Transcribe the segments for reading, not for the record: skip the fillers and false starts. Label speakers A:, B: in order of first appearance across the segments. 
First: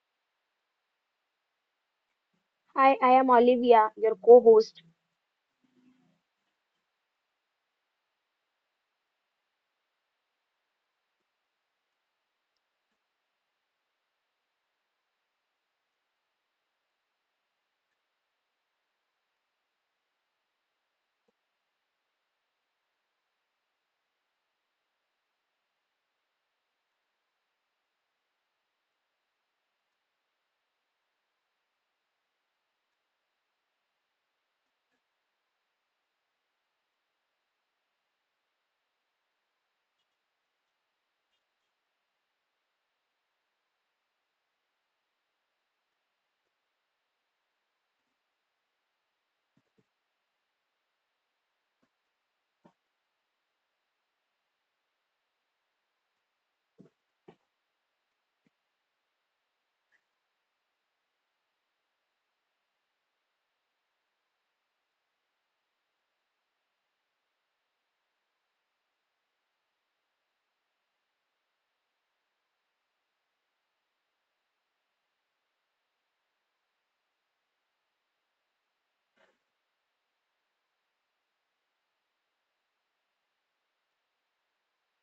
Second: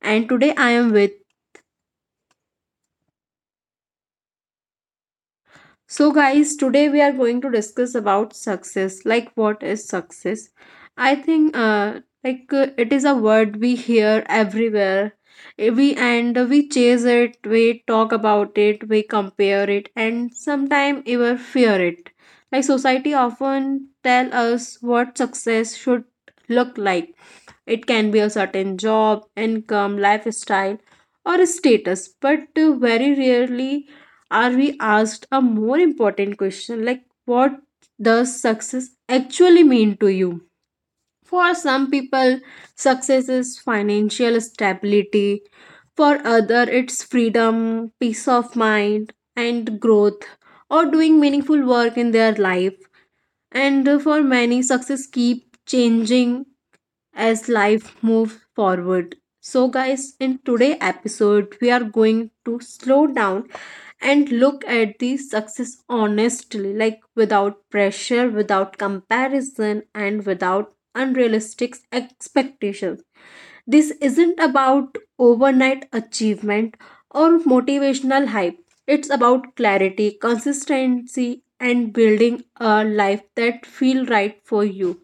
A: and today I am with.
B: Hi, I am Olivia, your co host.
A: So, guys, today we are going to discuss about success. Like, what is success? I think, it is a word we hear everywhere. We chase it, we talk about it, we compare it, and sometimes even fear it. Like, society often tell us what success should look like. It can be a certain job, income, lifestyle, or a status, but very rarely are we asked a more important question like what does success actually mean to you? For some people, success is financial stability. For other, it's freedom, peace of mind, and growth, or doing meaningful work in their life. And for many, success keep changing as life moves forward. So, guys, in today episode, we are going to slow down and look at the success honestly, like without pressure, without comparison, and without unrealistic expectations. This isn't about overnight achievement or motivational hype, it's about clarity, consistency, and building a life that feel right for you.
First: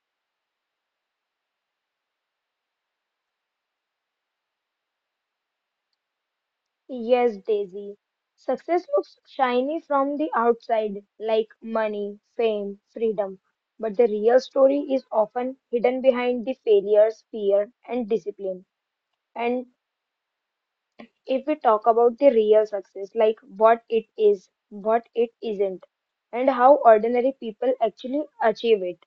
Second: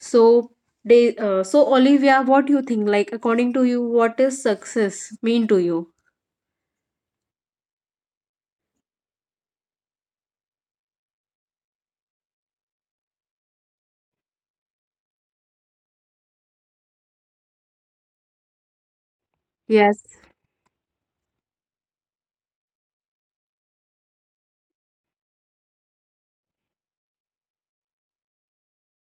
A: So, so Olivia, what do you think? Like, according to you, what is success mean to you?
B: Yes, Daisy. Success looks shiny from the outside, like money, fame, freedom. But the real story is often hidden behind the failures, fear, and discipline. And
A: Yes.
B: if we talk about the real success, like what it is, what it isn't, and how ordinary people actually achieve it.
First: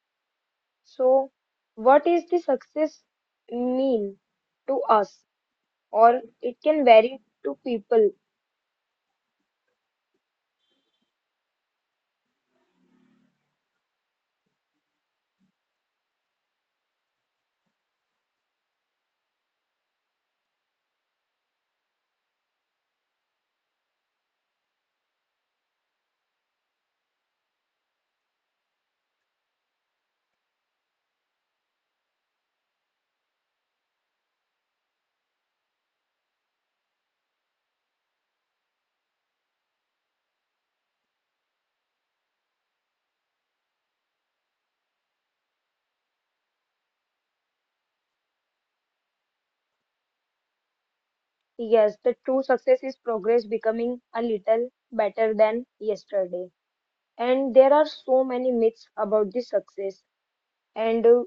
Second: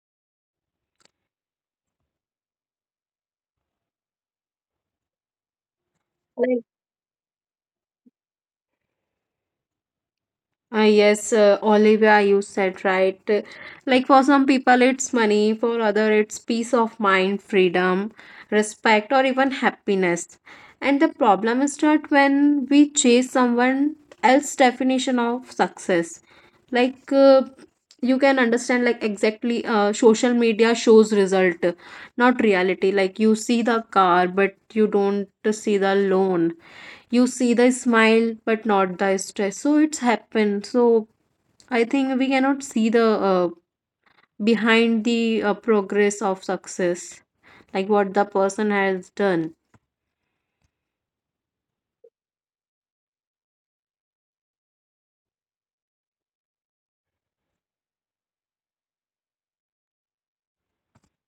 B: So, what is the success mean to us? Or it can vary to people.
A: Yes, Olivia, you said right. Like for some people, it's money, for other, it's peace of mind, freedom, respect, or even happiness. And the problem is that when we chase someone else's definition of success, like you can understand, like exactly, social media shows result, not reality. Like you see the car, but you don't see the loan, you see the smile but not the stress. So it's happened. So I think we cannot see the uh, behind the progress of success, like what the person has done.
B: Yes, the true success is progress becoming a little better than yesterday. And there are so many myths about this success. And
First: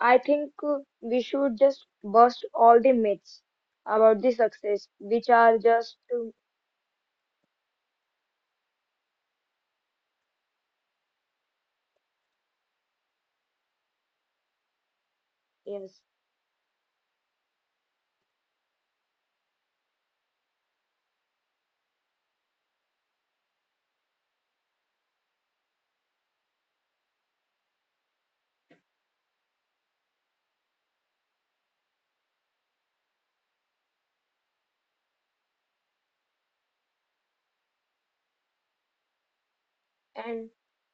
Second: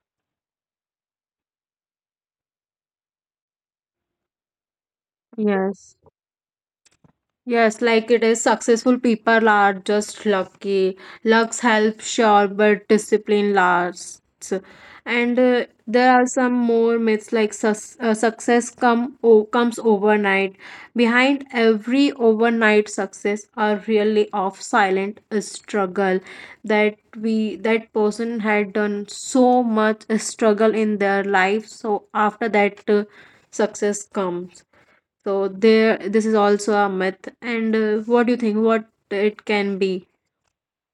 B: I think we should just bust all the myths about the success, which are
A: Yes.
B: just,
A: Yes, like it is, successful people are just lucky. Luck helps sure, but discipline lasts. And
B: yes.
A: there are some more myths like success comes overnight. Behind every overnight success are really of silent struggle, that we that person had done so much struggle in their life. So after that success comes. So there, this is also a myth. And what do you think? What it can be?
B: And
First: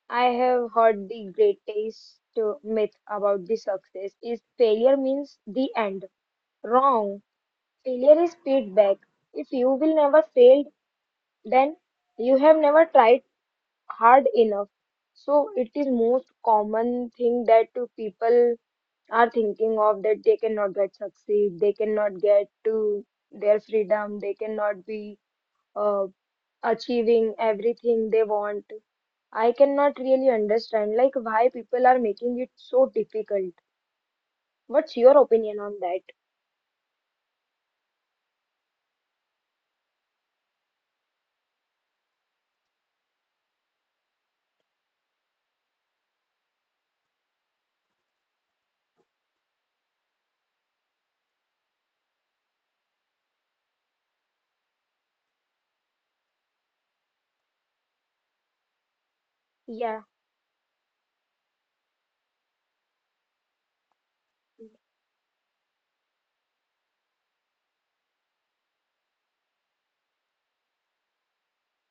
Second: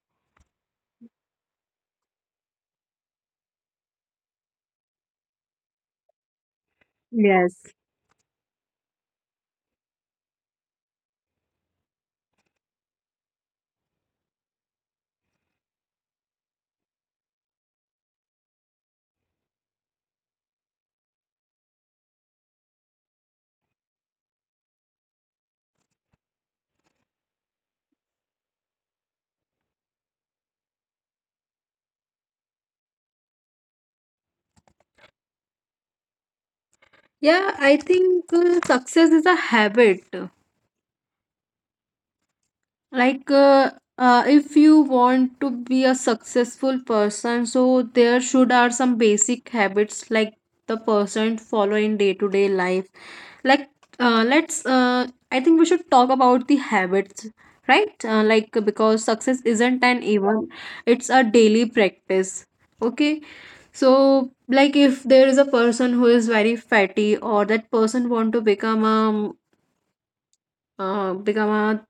B: I have heard the greatest myth about the success is failure means the end. Wrong.
A: Yes.
B: Failure is feedback. If you will never fail, then you have never tried hard enough. So it is most common thing that to people are thinking of that they cannot get succeed, they cannot get to their freedom, they cannot be uh, achieving everything they want. I cannot really understand like why people are making it so difficult. What's your opinion on that?
A: Yeah, I think success is a habit. Like if you want to be a successful person, so there should are some basic habits like the person follow in day to day life, like let's I think we should talk about the habits, right? Like, because success isn't
B: Yeah,
A: an event, it's a daily practice. Okay. So like, if there is a person who is very fatty, or that person want to become a uh, become a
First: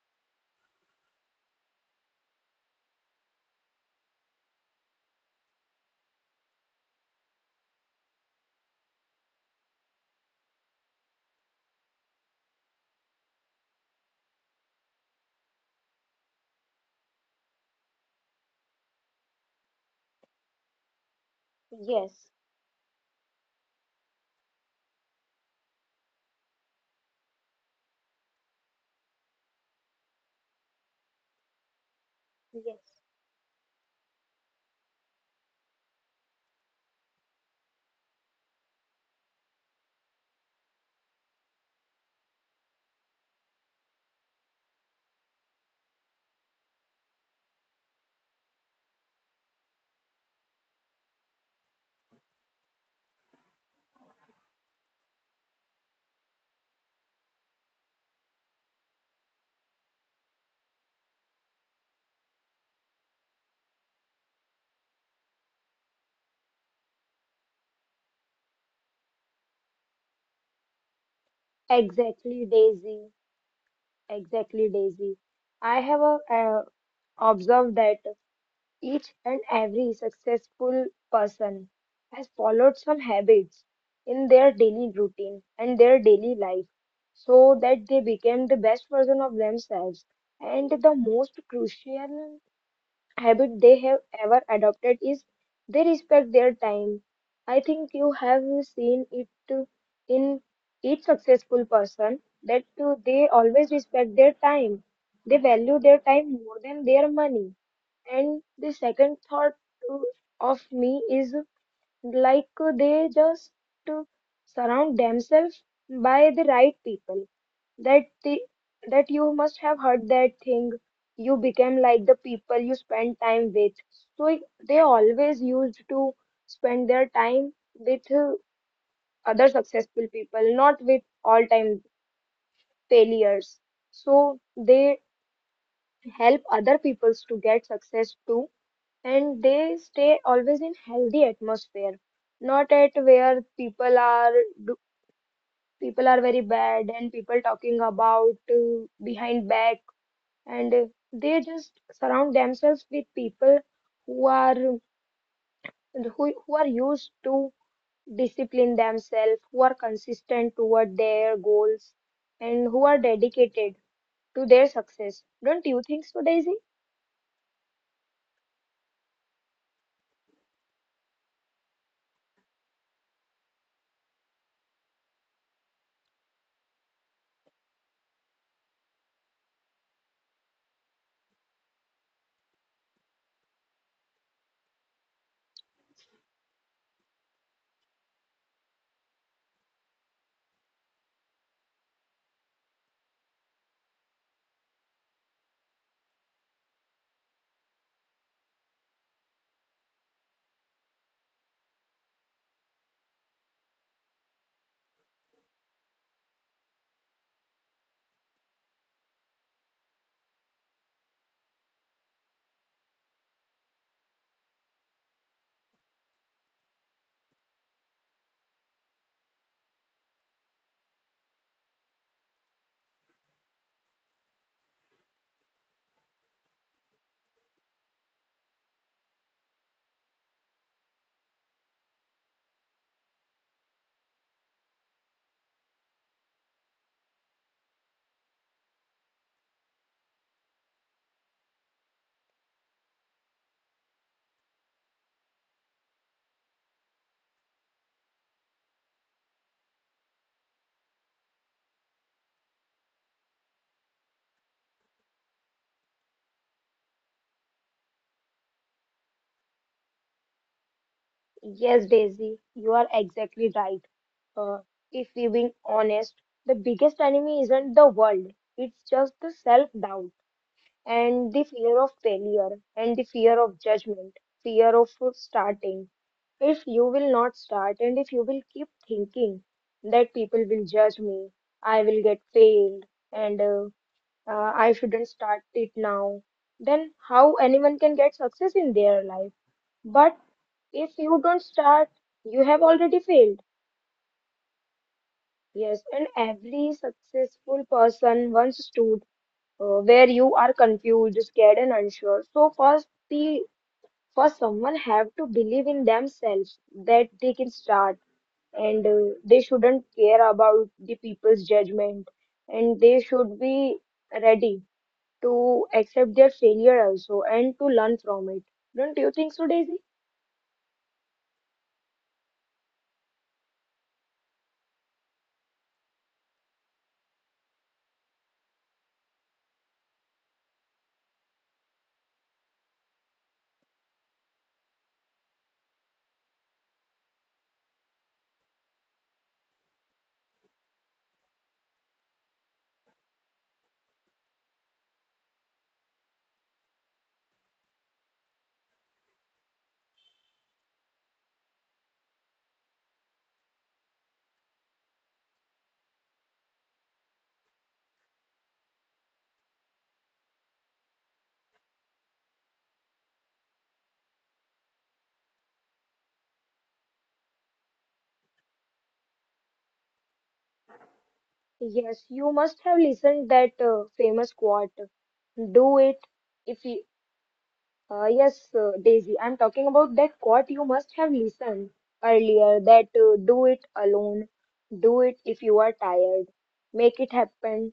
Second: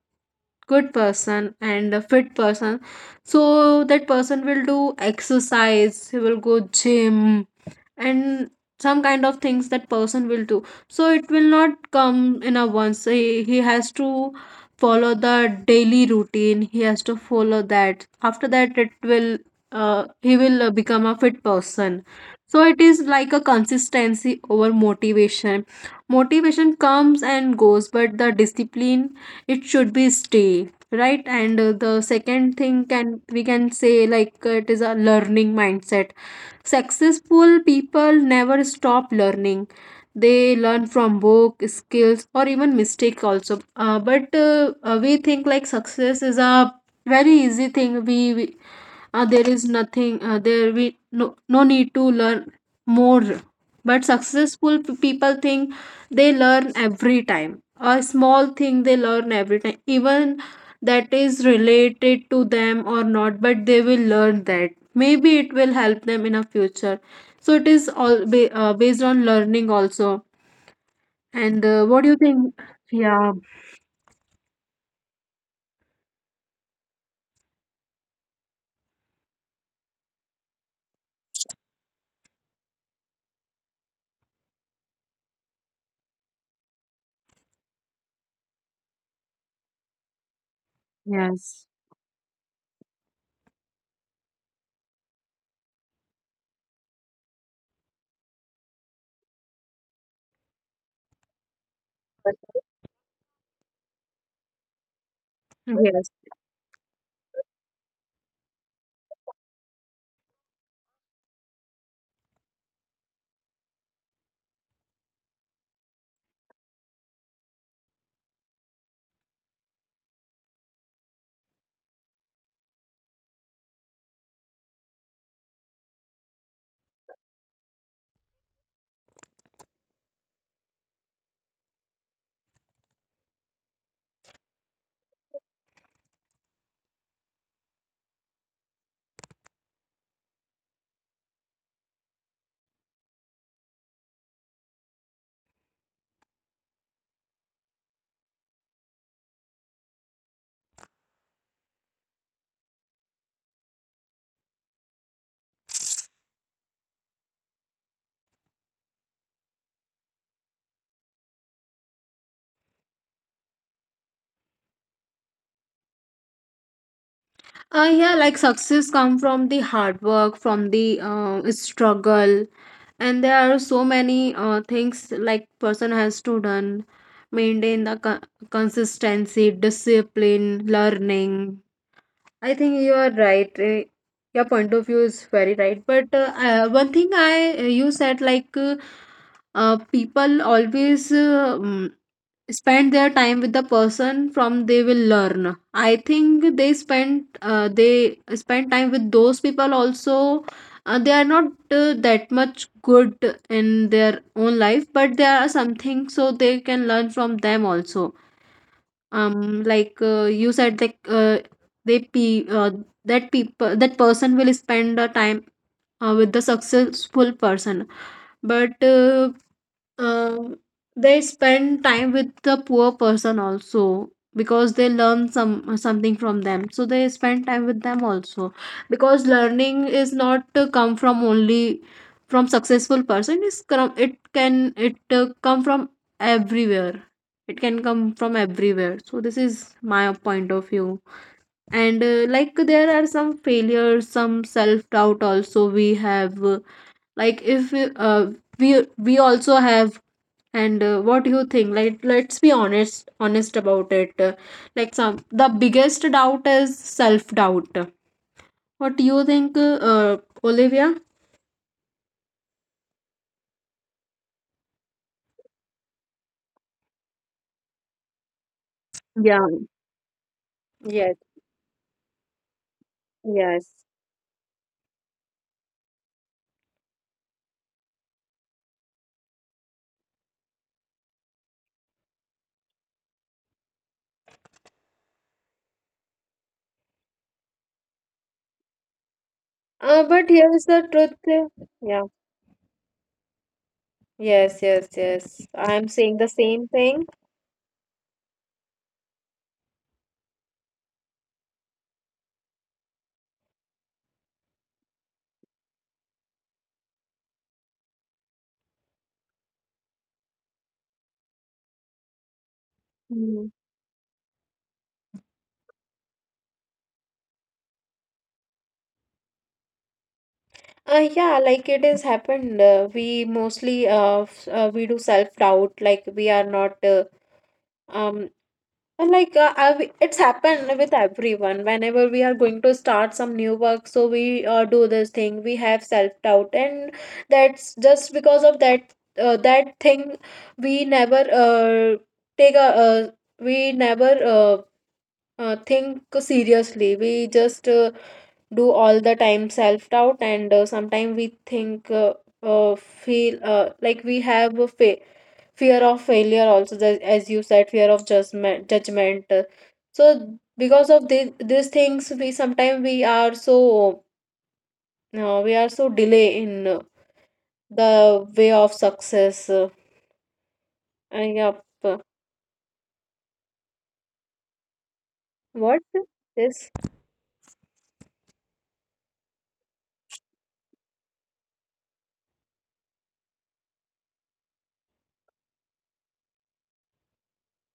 A: good person and a fit person, so that person will do exercise, he will go gym, and some kind of things that person will do. So it will not come in a once, he has to follow the daily routine, he has to follow that. After that, it will he will become a fit person.
B: yes,
A: So it is like a consistency over motivation. Motivation comes and goes, but the discipline, it should be stay, right? And the second thing
B: yes.
A: can we can say, like, it is a learning mindset. Successful people never stop learning. They learn from book, skills, or even mistake also. But we think like success is a very easy thing. We, there is nothing. There we no need to learn more. But successful people think they learn every time. A small thing they learn every time, even that is related to them or not. But they will learn that, maybe it will help them in a future. So it is all based on learning also. And what do you
B: Exactly,
A: think?
B: Daisy.
A: Yeah.
B: Exactly, Daisy. I have observed that. Each and every successful person has followed some habits in their daily routine and their daily life so that they became the best version of themselves. And the most
A: Yes.
B: crucial habit they have ever adopted is they respect their time. I think you have seen it in each successful person that they always respect their time. They value their
A: Yes.
B: time more than their money. And the second thought uh, of me is like they just uh, surround themselves by the right people. That the that you must have heard that thing. You became like the people you spend time with. So it- they always used to spend their time with other successful people, not with all-time failures. So they help other peoples to get success too, and they stay always in healthy atmosphere, not at where people are do, people are very bad and people talking about behind back. And they just surround themselves with people who are who are used to discipline themselves, who are consistent toward their goals and who are dedicated to their success. Don't you think so, Daisy?
A: Yeah, like success come from the hard work, from the struggle, and there are so many things like person has to done, maintain the consistency, discipline, learning. I think you are right. Your point of view is very right. But one thing I you said, like, people always spend their time with the person from they will learn. I think they spend time with those people also. They are not that much good in their own life, but there are something so they can learn from them also. Like you said, like, they pe- that people that person will spend the time with the successful person, but um, they spend time with the poor person also, because they learn some something from them. So they spend time with them also, because learning is not come from only from successful person. Is it can it come from everywhere. It can come from everywhere. So this is my point of view. And like, there are some failures, some self doubt also we have. Like if we we also have. And what do you think, like, let's be honest about it. Like, some, the biggest doubt is self doubt. What do you think, Olivia?
B: Yes, Daisy, you are exactly right. Uh, if we being honest, the biggest enemy isn't the world. It's just the
A: Yeah,
B: self-doubt
A: yes,
B: and the fear of failure and the fear of
A: yes.
B: judgment, fear of starting. If you will not start and if you will keep thinking that people will judge me, I will get failed, and I shouldn't start it now, then how anyone can get success in their life? But
A: But here's the
B: if you don't
A: truth.
B: start,
A: Yeah,
B: you have already failed.
A: yes, yes, yes.
B: Yes,
A: I'm
B: and
A: saying the same
B: every
A: thing.
B: successful person once stood where you are confused, scared, and unsure. So first, the first someone have to believe in themselves that they can start, and they shouldn't care about the people's judgment, and they should
A: Mm.
B: be ready to accept their failure also and to learn from it. Don't you think so, Daisy?
A: Yeah, like it has happened. We mostly we do self doubt, like we are not um and like I, it's happened with everyone whenever we are going to start some new work, so we do this thing, we have self doubt. And that's just because of that that thing, we never take a uh, we never think seriously. We just do all the time self doubt. And sometimes we think feel like we have a fa fear of failure also, as you said, fear of judgment. So because of these things we sometimes, we are so delay in the way of success. And yeah. p-
B: Yes, you must have listened that famous quote, do
A: what
B: it if
A: this
B: you, yes, Daisy, I'm talking about that quote you must have listened earlier that do it alone, do it if you are tired, make it happen,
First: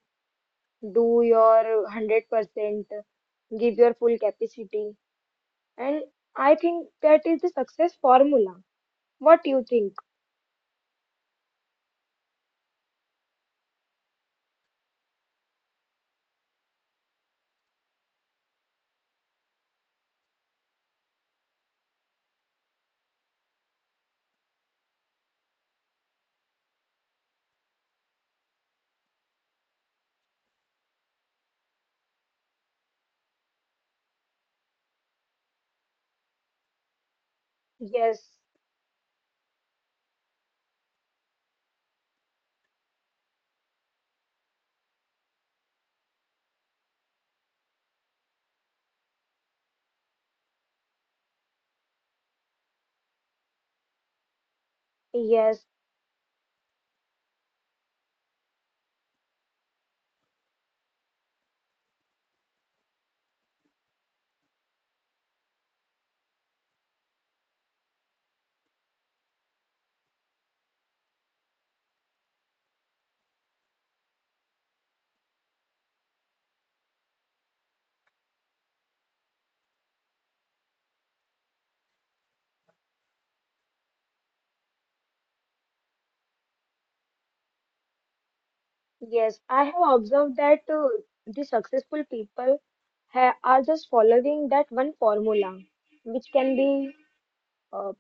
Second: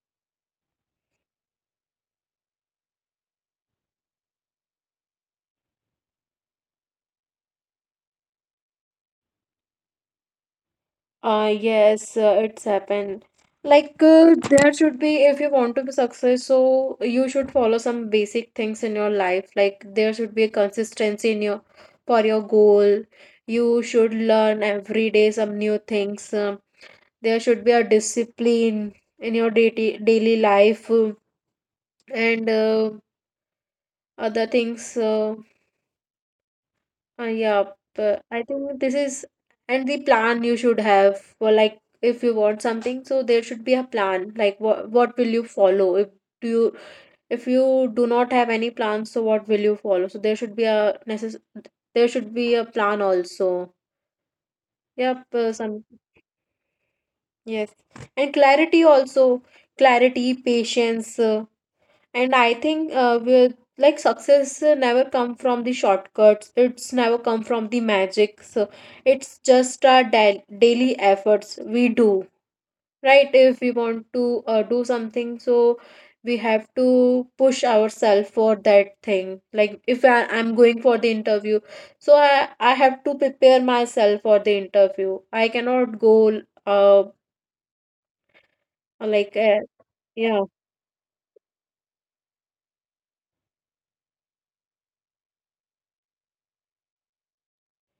B: do your 100%, give your full capacity. And I think that is the success formula. What do you think?
A: Yes, it's happened. Like, there should be, if you want to be successful, so you should follow some basic things in your life. Like, there should be a consistency in your, for your goal. You should learn every day some new things. There should be a discipline in your daily life, and other things. Yeah, but
B: Yes,
A: I think this is, and the plan you should have for, like, if you want something, so there should be a plan. Like what will you follow? Do you if you do not have any plans, so what will you follow? So there should be a necess there should be a plan also. Yep,
B: yes.
A: some Yes, and clarity also. Clarity, patience. And I think with, like, success never come from the shortcuts. It's never come from the magic. So it's just our daily efforts we do, right? If we want to do something, so we have to push ourselves for that thing. Like if I'm going for the interview, so I have to prepare myself for the interview. I cannot go uh. like
B: Yes,
A: uh,
B: I have observed
A: yeah.
B: that the successful people ha are just following that one formula, which can be uh,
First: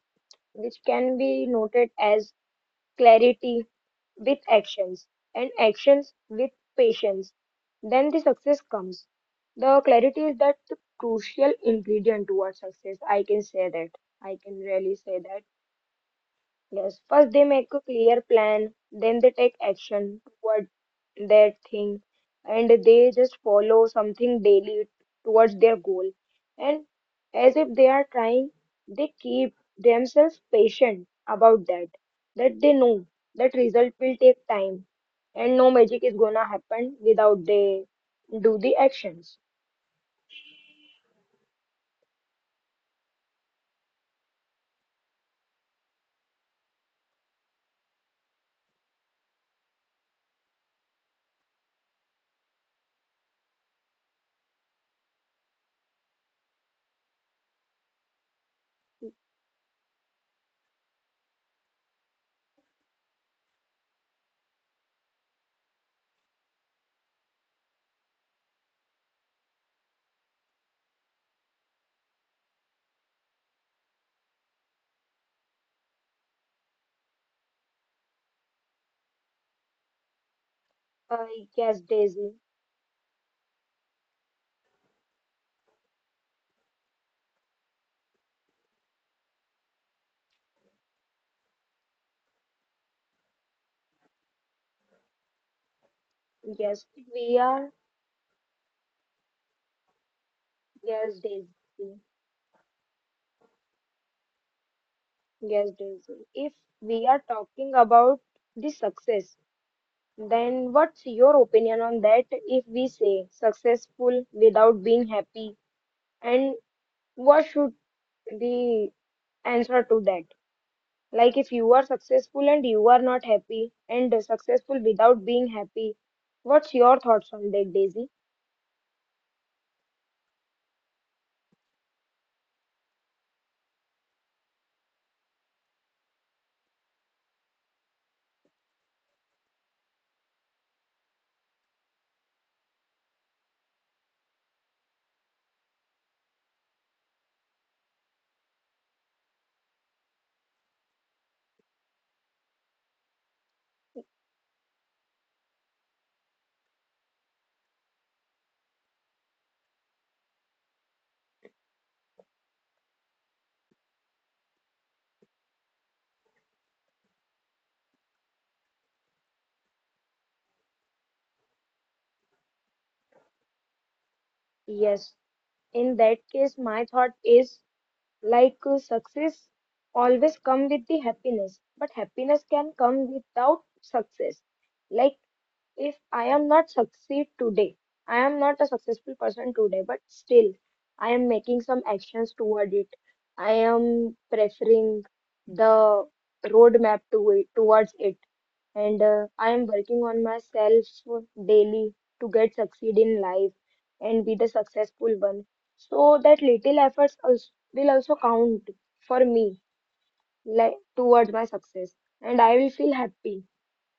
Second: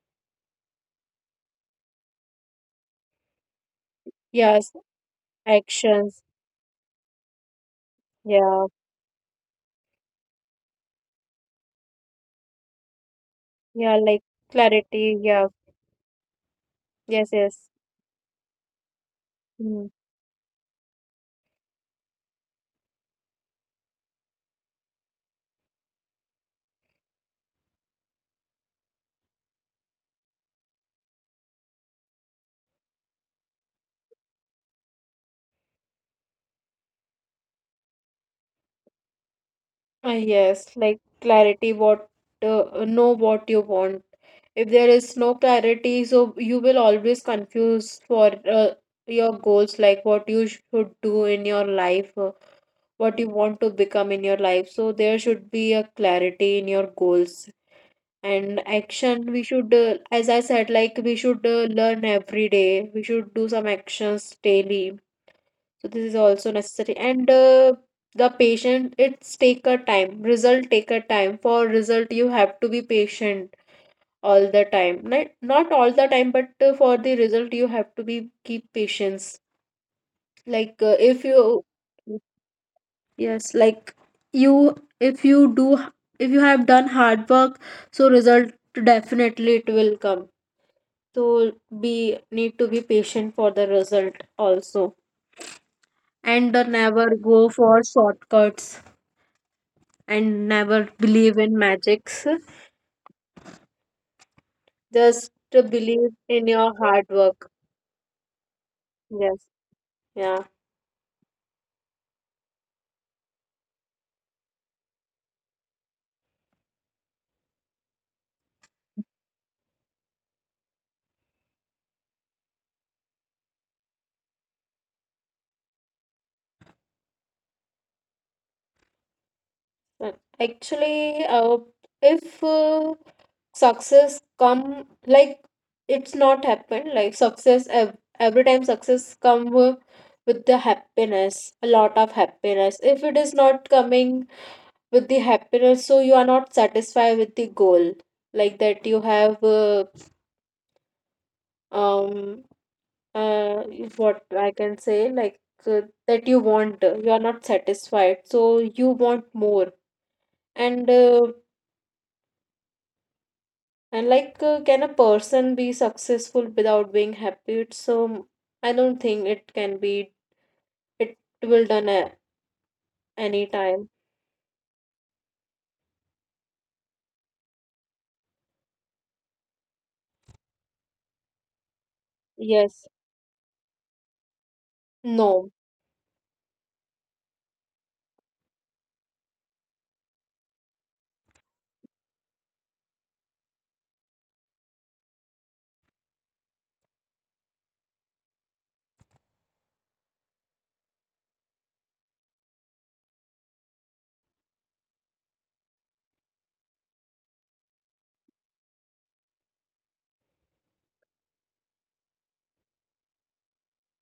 B: which can be noted as clarity with
A: Yes.
B: actions and actions
A: Actions.
B: with patience. Then the success
A: Yeah.
B: comes. The clarity is that the crucial ingredient towards success. I can say that.
A: Yeah, like,
B: I can really
A: clarity.
B: say that.
A: Yeah,
B: Yes,
A: yes,
B: first they
A: yes.
B: make a clear plan, then they take
A: Mm.
B: action toward that thing, and they just follow something daily towards their goal. And as if they are trying, they keep themselves patient about that, that they know that result will take time, and no magic is gonna happen without they do the actions.
A: Yes, like, clarity, what know what you want. If there is no clarity, so you will always confuse for your goals, like what you should do in your life, what you want to become in your life. So there should be a clarity in your goals and action. We should, as I said, like, we should learn every day. We should do some actions daily. So this is also necessary. And the patient, it's take a time. Result take a time. For result, you have to be patient all the time. Not all the time, but for the result, you have to be keep patience. Like if
B: Uh,
A: you,
B: yes, Daisy.
A: yes, like if you do, if you have done hard work, so result, definitely it will come. So be need to be patient for the result also, and
B: Yes,
A: never
B: we
A: go
B: are.
A: for shortcuts, and never
B: Yes,
A: believe
B: Daisy.
A: in magics. Just to
B: Yes,
A: believe
B: Daisy.
A: in
B: If
A: your
B: we
A: hard
B: are
A: work.
B: talking about the success,
A: Yes. Yeah.
B: then what's your opinion on that? If we say successful without being happy, and what should the answer to that? Like if you are successful and you are not happy, and successful without being happy, what's your thoughts on that, Daisy?
A: Uh, Actually, if success come, like, it's not happen. Like, every time success come with the happiness, a lot of happiness. If it is not coming with the happiness, so you are not satisfied with the goal, like that you have um is what I can say, like, that you want, you are not satisfied, so you want more. And like, can a person be successful without being happy? It's I don't think it can be. It will done at any time.
B: Yes, in that case, my thought is like success always come with the happiness, but happiness can
A: Yes.
B: come without success. Like
A: No.
B: if I am not succeed today, I am not a successful person today, but still I am making some actions toward it. I am preferring the roadmap to it, towards it. And I am working on myself daily to get succeed in life and be the successful one. So that little efforts also, will also count for me, like towards my success, and I will feel happy.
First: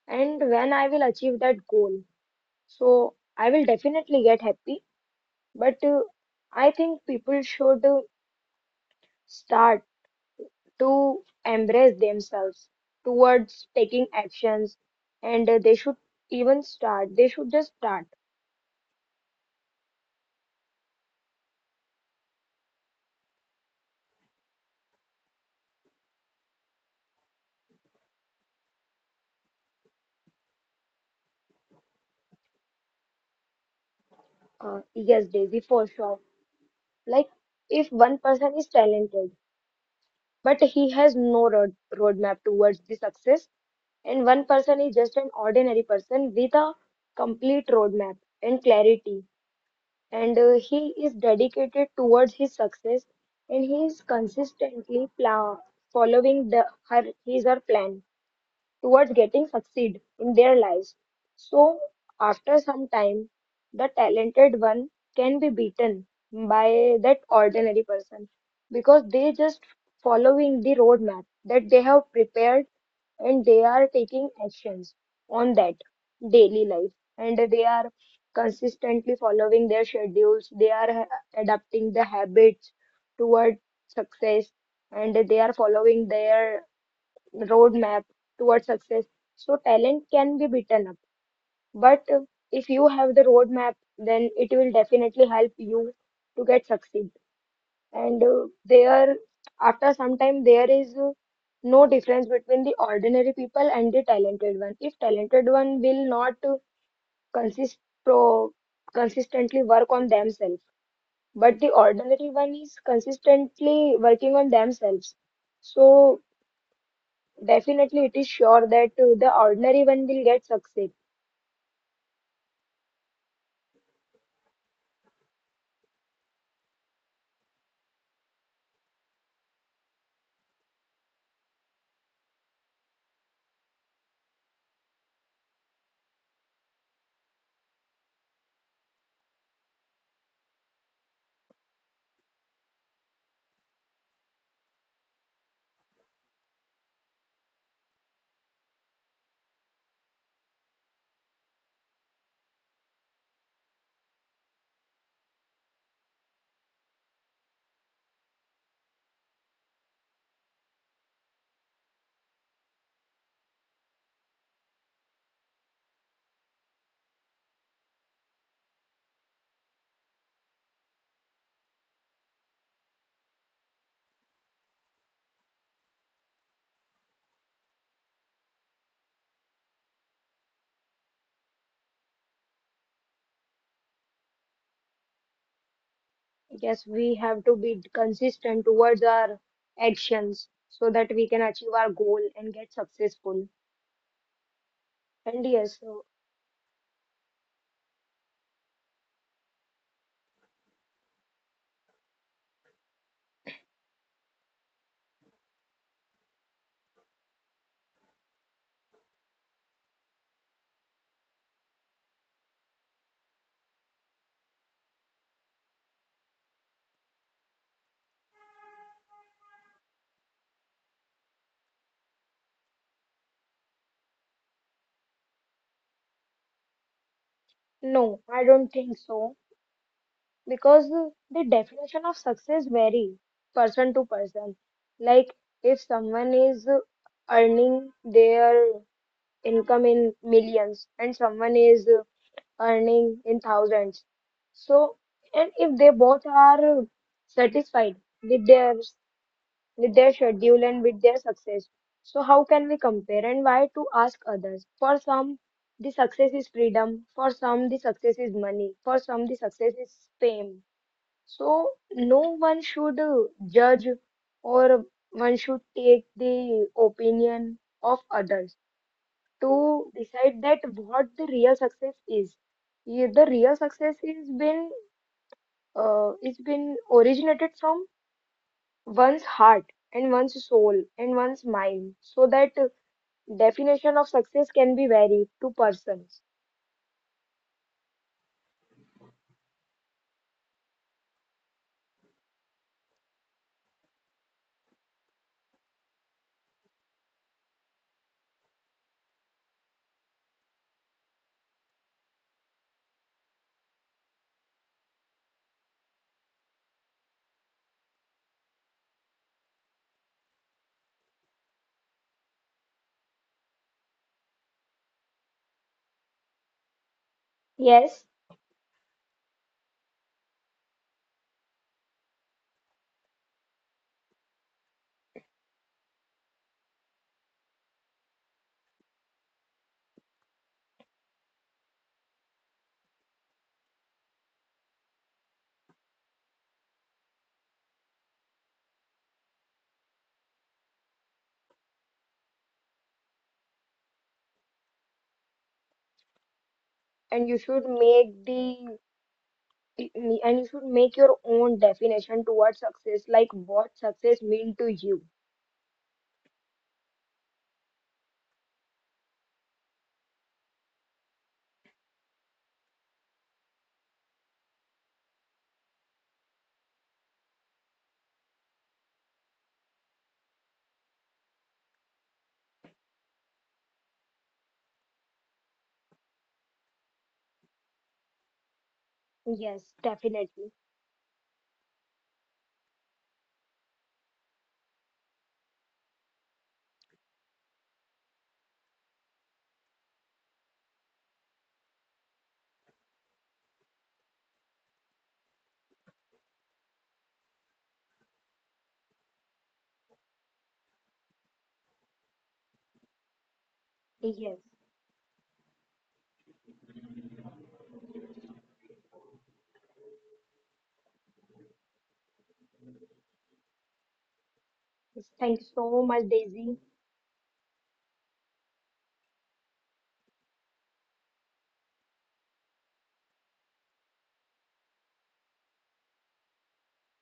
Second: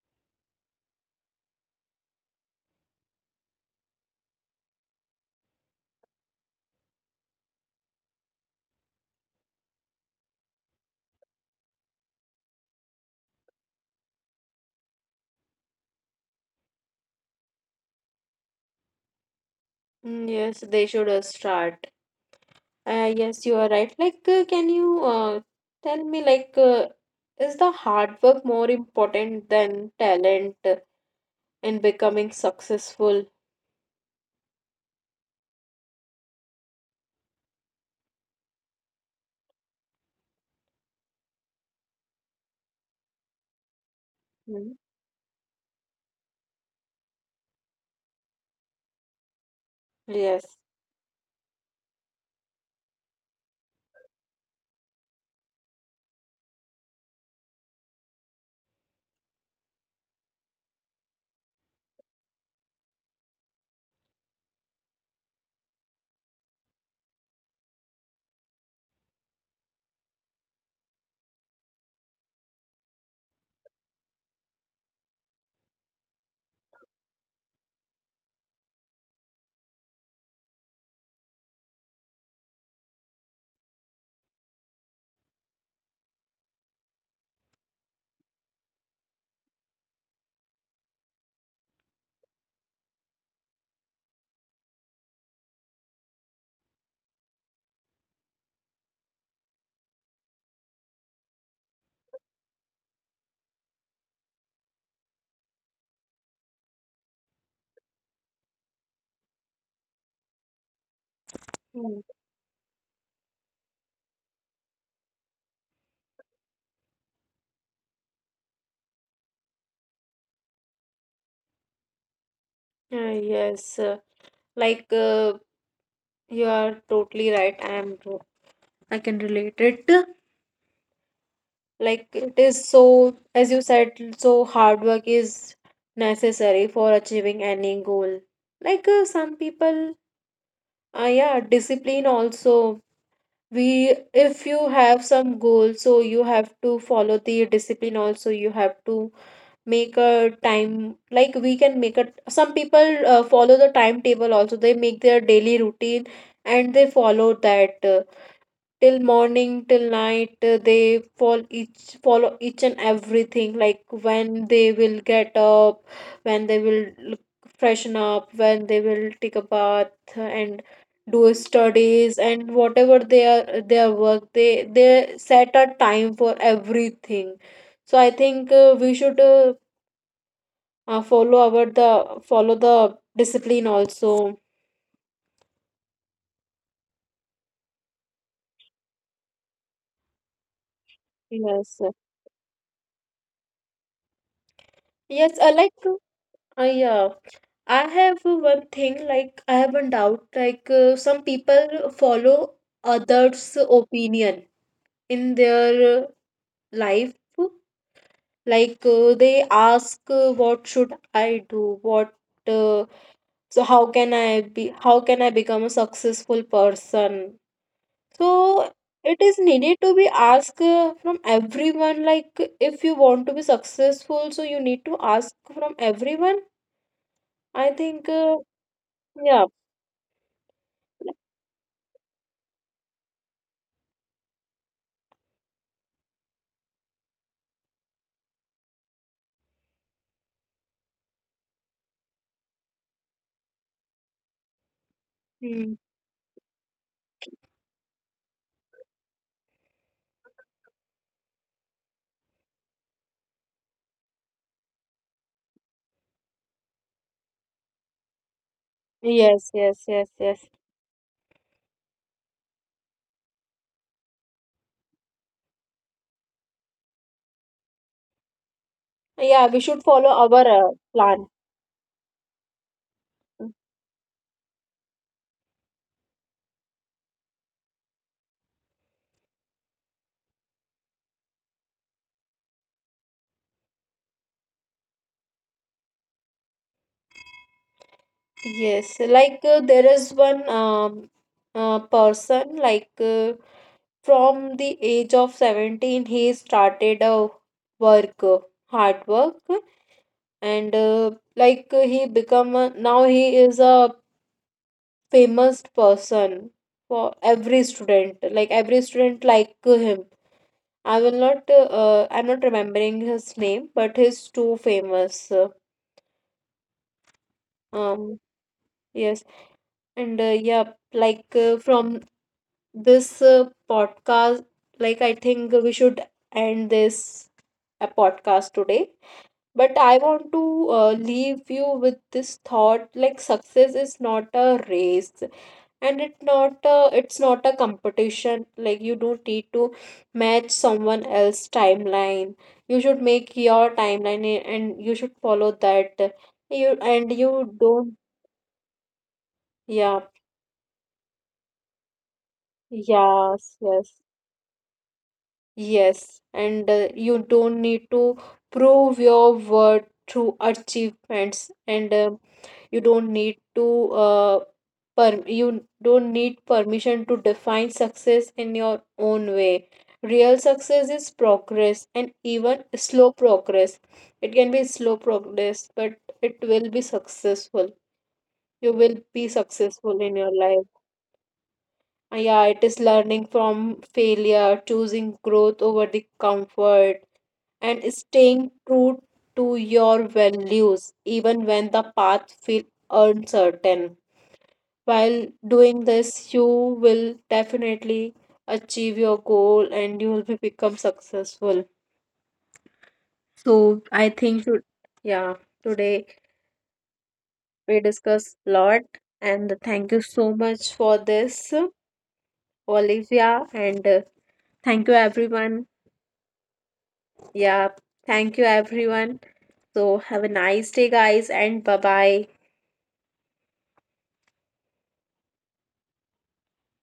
B: And when I will achieve that goal, so I will definitely get happy. But I think people should start to embrace themselves towards taking actions, and they should even start they should just start.
A: Mm, yes, they should start. Yes, you are right. Like, can you tell me, like, is the hard work more important than talent in becoming successful?
B: Yes, Daisy, for sure. Like if one person is talented but he has no roadmap towards the success, and one
A: Mm.
B: person is just an ordinary person with a complete roadmap and clarity, and
A: Yes.
B: he is dedicated towards his success and he is consistently following the her his or plan towards getting succeed in their lives. So after some time, the talented one can be beaten by that ordinary person because they just following the roadmap that they have prepared and they are taking actions on that daily life, and they are consistently following their schedules, they are adapting the habits toward success, and they are following their roadmap towards success. So talent can be beaten up, but if you have the roadmap, then it will definitely help you to get succeed. And after some time, there is no difference between the ordinary people and the talented one. If talented one will not consist pro consistently work on themselves, but the
A: Mm.
B: ordinary one is consistently working on themselves. So definitely, it is sure that the ordinary one will get success.
A: Yes. Like you are totally right. I can relate it. Like it is so, as you said, so hard work is necessary for achieving any goal. Like some people, yeah, discipline also. If you have some goal, so you have to follow the discipline also. You have to make a time. Like we can make a some people follow the timetable also. They make their daily routine and they follow that till morning till night. They follow each and everything, like when they will get up, when they freshen up, when they will take a bath and do studies and whatever their work they set a time for everything. So I think we should follow our the follow the discipline also.
B: Yes, we have to be consistent towards our actions so that we can achieve
A: Yes.
B: our goal and get successful.
A: Yes,
B: And
A: I like
B: yes,
A: uh, yeah. I have one thing, like I have one doubt, like some people follow others' opinion in their life, like they ask, what should I do, what, uh, so how can I be, how can I become a successful person? So it is needed to be asked from everyone. Like if you want to be successful, so you need to ask from everyone. I think,
B: no, I don't think so,
A: yeah.
B: because the definition of success vary person to person. Like if someone is earning their income in millions, and someone is earning in thousands. So, and
A: Hmm.
B: if they both are satisfied with their with their schedule and with their success, so how can we compare and why to ask others? For some, the success is freedom. For some, the success is money. For some, the
A: Yes,
B: success
A: yes,
B: is
A: yes, yes.
B: fame. So no one should judge or one should take the opinion of others
A: Yeah, we should
B: to
A: follow
B: decide
A: our
B: that what the
A: plan.
B: real success is. Yeah, the real success is been originated from one's heart and one's soul and one's mind. So that definition of success can be varied to persons.
A: Yes, like there is one person like from the age of 17 he started a work, hard work. And like he become a, now he is a famous person for every student, like every student like him. I will not I'm not remembering his name, but he's too famous.
B: Yes,
A: Um yes. And yeah, like from this podcast, like I think we should end this podcast today. But I want to leave you with this thought, like success is not a race and it's not a competition. Like you don't need to match someone else's timeline. You should make your timeline and you should follow that. You and
B: and you
A: you
B: should
A: don't
B: make the
A: Yeah,
B: and you should make your own definition towards success, like
A: yes,
B: what
A: yes.
B: success mean to you.
A: Yes, and you don't need to prove your worth through achievements. And you don't need to uh, you don't need permission to define success in your own way. Real success is progress, and even slow progress, it can be slow progress, but it will be successful. You will be
B: Yes,
A: successful in your
B: definitely.
A: life. Yeah, it is learning from failure, choosing growth over the comfort, and staying true to your values, even when the path feels uncertain. While doing this, you will definitely achieve your goal and you will be become successful. So I
B: Yes.
A: think to, yeah, today we discuss a lot, and thank you so much for this, Olivia, and thank you
B: Thank you
A: everyone.
B: so much, Daisy.
A: Yeah, thank you everyone. So have a nice day, guys, and bye bye.